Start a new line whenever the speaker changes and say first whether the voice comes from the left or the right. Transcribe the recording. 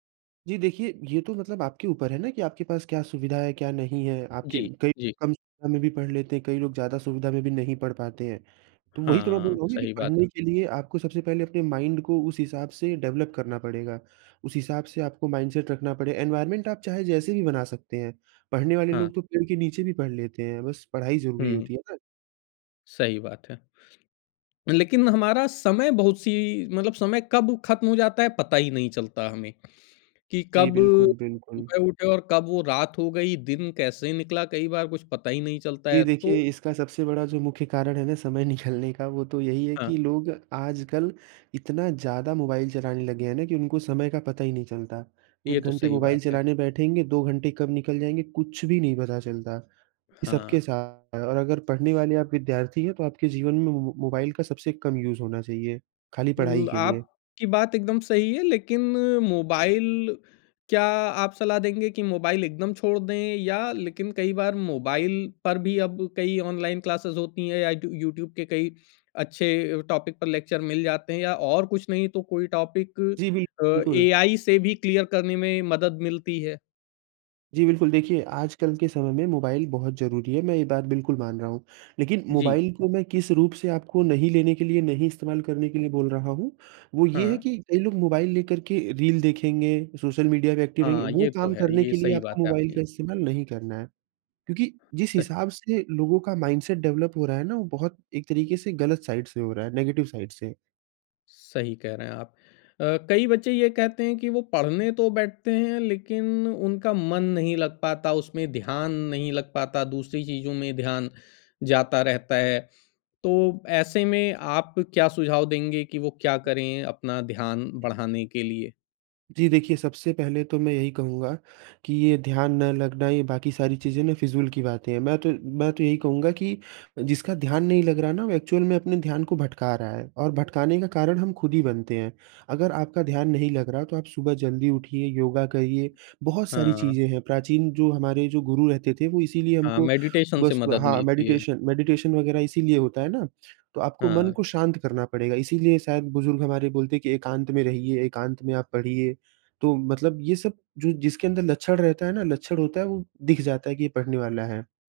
right: जी देखिए, ये तो मतलब आपके ऊपर है ना कि आपके पास क्या सुविधा है, क्या नहीं है। आपकी
left: जी,
right: कई
left: जी।
right: कम सुविधा में भी पढ़ लेते हैं, कई लोग ज़्यादा सुविधा में भी नहीं पढ़ पाते हैं। तो, वही तो मैं बोल
left: हाँ,
right: रहा हूँ कि
left: सही बात।
right: पढ़ने के लिए आपको सबसे पहले अपने माइंड को उस हिसाब से डेवलप करना पड़ेगा। उस हिसाब से आपको माइंडसेट रखना पड़े एनवायरनमेंट आप चाहे जैसे भी बना सकते हैं। पढ़ने वाले
left: हाँ।
right: लोग तो पेड़ के नीचे भी पढ़ लेते हैं। बस पढ़ाई ज़रूरी
left: हुँ।
right: होती है ना?
left: सही बात है। लेकिन हमारा समय बहुत-सी मतलब समय कब खत्म हो जाता है, पता ही नहीं चलता हमें। कि
right: जी,
left: कब
right: बिल्कुल, बिल्कुल।
left: सुबह उठे और कब वो रात हो गई, दिन कैसे निकला, कई बार कुछ पता ही नहीं चलता
right: जी
left: है। तो
right: देखिए, इसका सबसे बड़ा जो मुख्य कारण है ना समय निकालने का, वो तो यही है
left: हाँ।
right: कि लोग आजकल इतना ज़्यादा मोबाइल चलाने लगे हैं ना, कि उनको समय का पता ही नहीं चलता।
left: ये
right: 1
left: तो
right: घंटे
left: सही
right: मोबाइल
left: बात है।
right: चलाने बैठेंगे, 2 घंटे कब निकल जाएँगे, कुछ भी नहीं पता चलता। ये सबके
left: हाँ।
right: सा और अगर पढ़ने वाले आप विद्यार्थी हैं, तो आपके जीवन में मो मो मोबाइल का सबसे कम यूज़ होना चाहिए, खाली पढ़ाई
left: ल
right: के लिए।
left: आप की बात एकदम सही है लेकिन मोबाइल क्या आप सलाह देंगे कि मोबाइल एकदम छोड़ दें? या लेकिन कई बार मोबाइल पर भी अब कई ऑनलाइन क्लासेज़ होती हैं या यूट यूट्यूब के कई अच्छे अ, टॉपिक पर लेक्चर मिल जाते हैं या और कुछ नहीं तो कोई टॉपिक
right: जी, बिल्क
left: अ,
right: बिल्कुल।
left: एआई से भी क्लियर करने में मदद मिलती है?
right: जी बिल्कुल, देखिए, आज कल के समय में मोबाइल बहुत ज़रूरी है, मैं ये बात बिल्कुल मान रहा हूँ। लेकिन
left: जी।
right: मोबाइल को मैं किस रूप से आपको नहीं लेने के लिए, नहीं इस्तेमाल करने के लिए बोल रहा हूँ। वो ये है
left: हाँ।
right: कि कई लोग मोबाइल लेकर के रील देखेंगे। सोशल मीडिया पे एक्टिव रहेंगे।
left: हाँ,
right: वो
left: ये तो
right: काम
left: है।
right: करने
left: ये
right: के लिए
left: सही
right: आपको
left: बात है
right: मोबाइल का
left: आपकी।
right: इस्तेमाल नहीं करना है। क्योंकि जिस
left: सह
right: हिसाब से लोगों का माइंडसेट डेवलप हो रहा है ना, वो बहुत एक तरीके से गलत साइड से हो रहा है, नेगेटिव साइड से।
left: सही कह रहे हैं आप। अ, कई बच्चे ये कहते हैं कि वो पढ़ने तो बैठते हैं लेकिन उनका मन नहीं लग पाता, उसमें ध्यान नहीं लग पाता, दूसरी चीज़ों में ध्यान जाता रहता है। तो ऐसे में, आप क्या सुझाव देंगे कि वो क्या करें, अपना ध्यान बढ़ाने के लिए?
right: जी, देखिए सबसे पहले तो मैं यही कहूँगा कि ये ध्यान न लगना, ये बाकी सारी चीज़ें ना, फिज़ूल की बातें हैं। मैं तो मैं तो यही कहूँगा कि जिसका ध्यान नहीं लग रहा ना, वो एक्चुअल में अपने ध्यान को भटका रहा है। और भटकाने का कारण हम खुद ही बनते हैं। अगर आपका ध्यान नहीं लग रहा, तो आप सुबह जल्दी उठिए, योगा करिए, बहुत सारी
left: हाँ।
right: चीज़ें हैं। प्राचीन जो हमारे जो गुरु रहते थे, वो इसीलिए
left: हाँ,
right: हमको
left: मेडिटेशन से
right: सुबह-सुबह
left: मदद
right: हाँ,
left: मिलती है।
right: मेडिटेशन मेडिटेशन वग़ैरह इसीलिए होता है ना? तो आपको मन
left: हाँ।
right: को शांत करना पड़ेगा। इसीलिए शायद, बुज़ुर्ग हमारे बोलते हैं कि एकांत में रहिए, एकांत में आप पढ़िए। तो मतलब ये सब जो जिसके अंदर लक्षण रहता है ना, लक्षण होता है, वो दिख जाता है कि ये पढ़ने वाला है।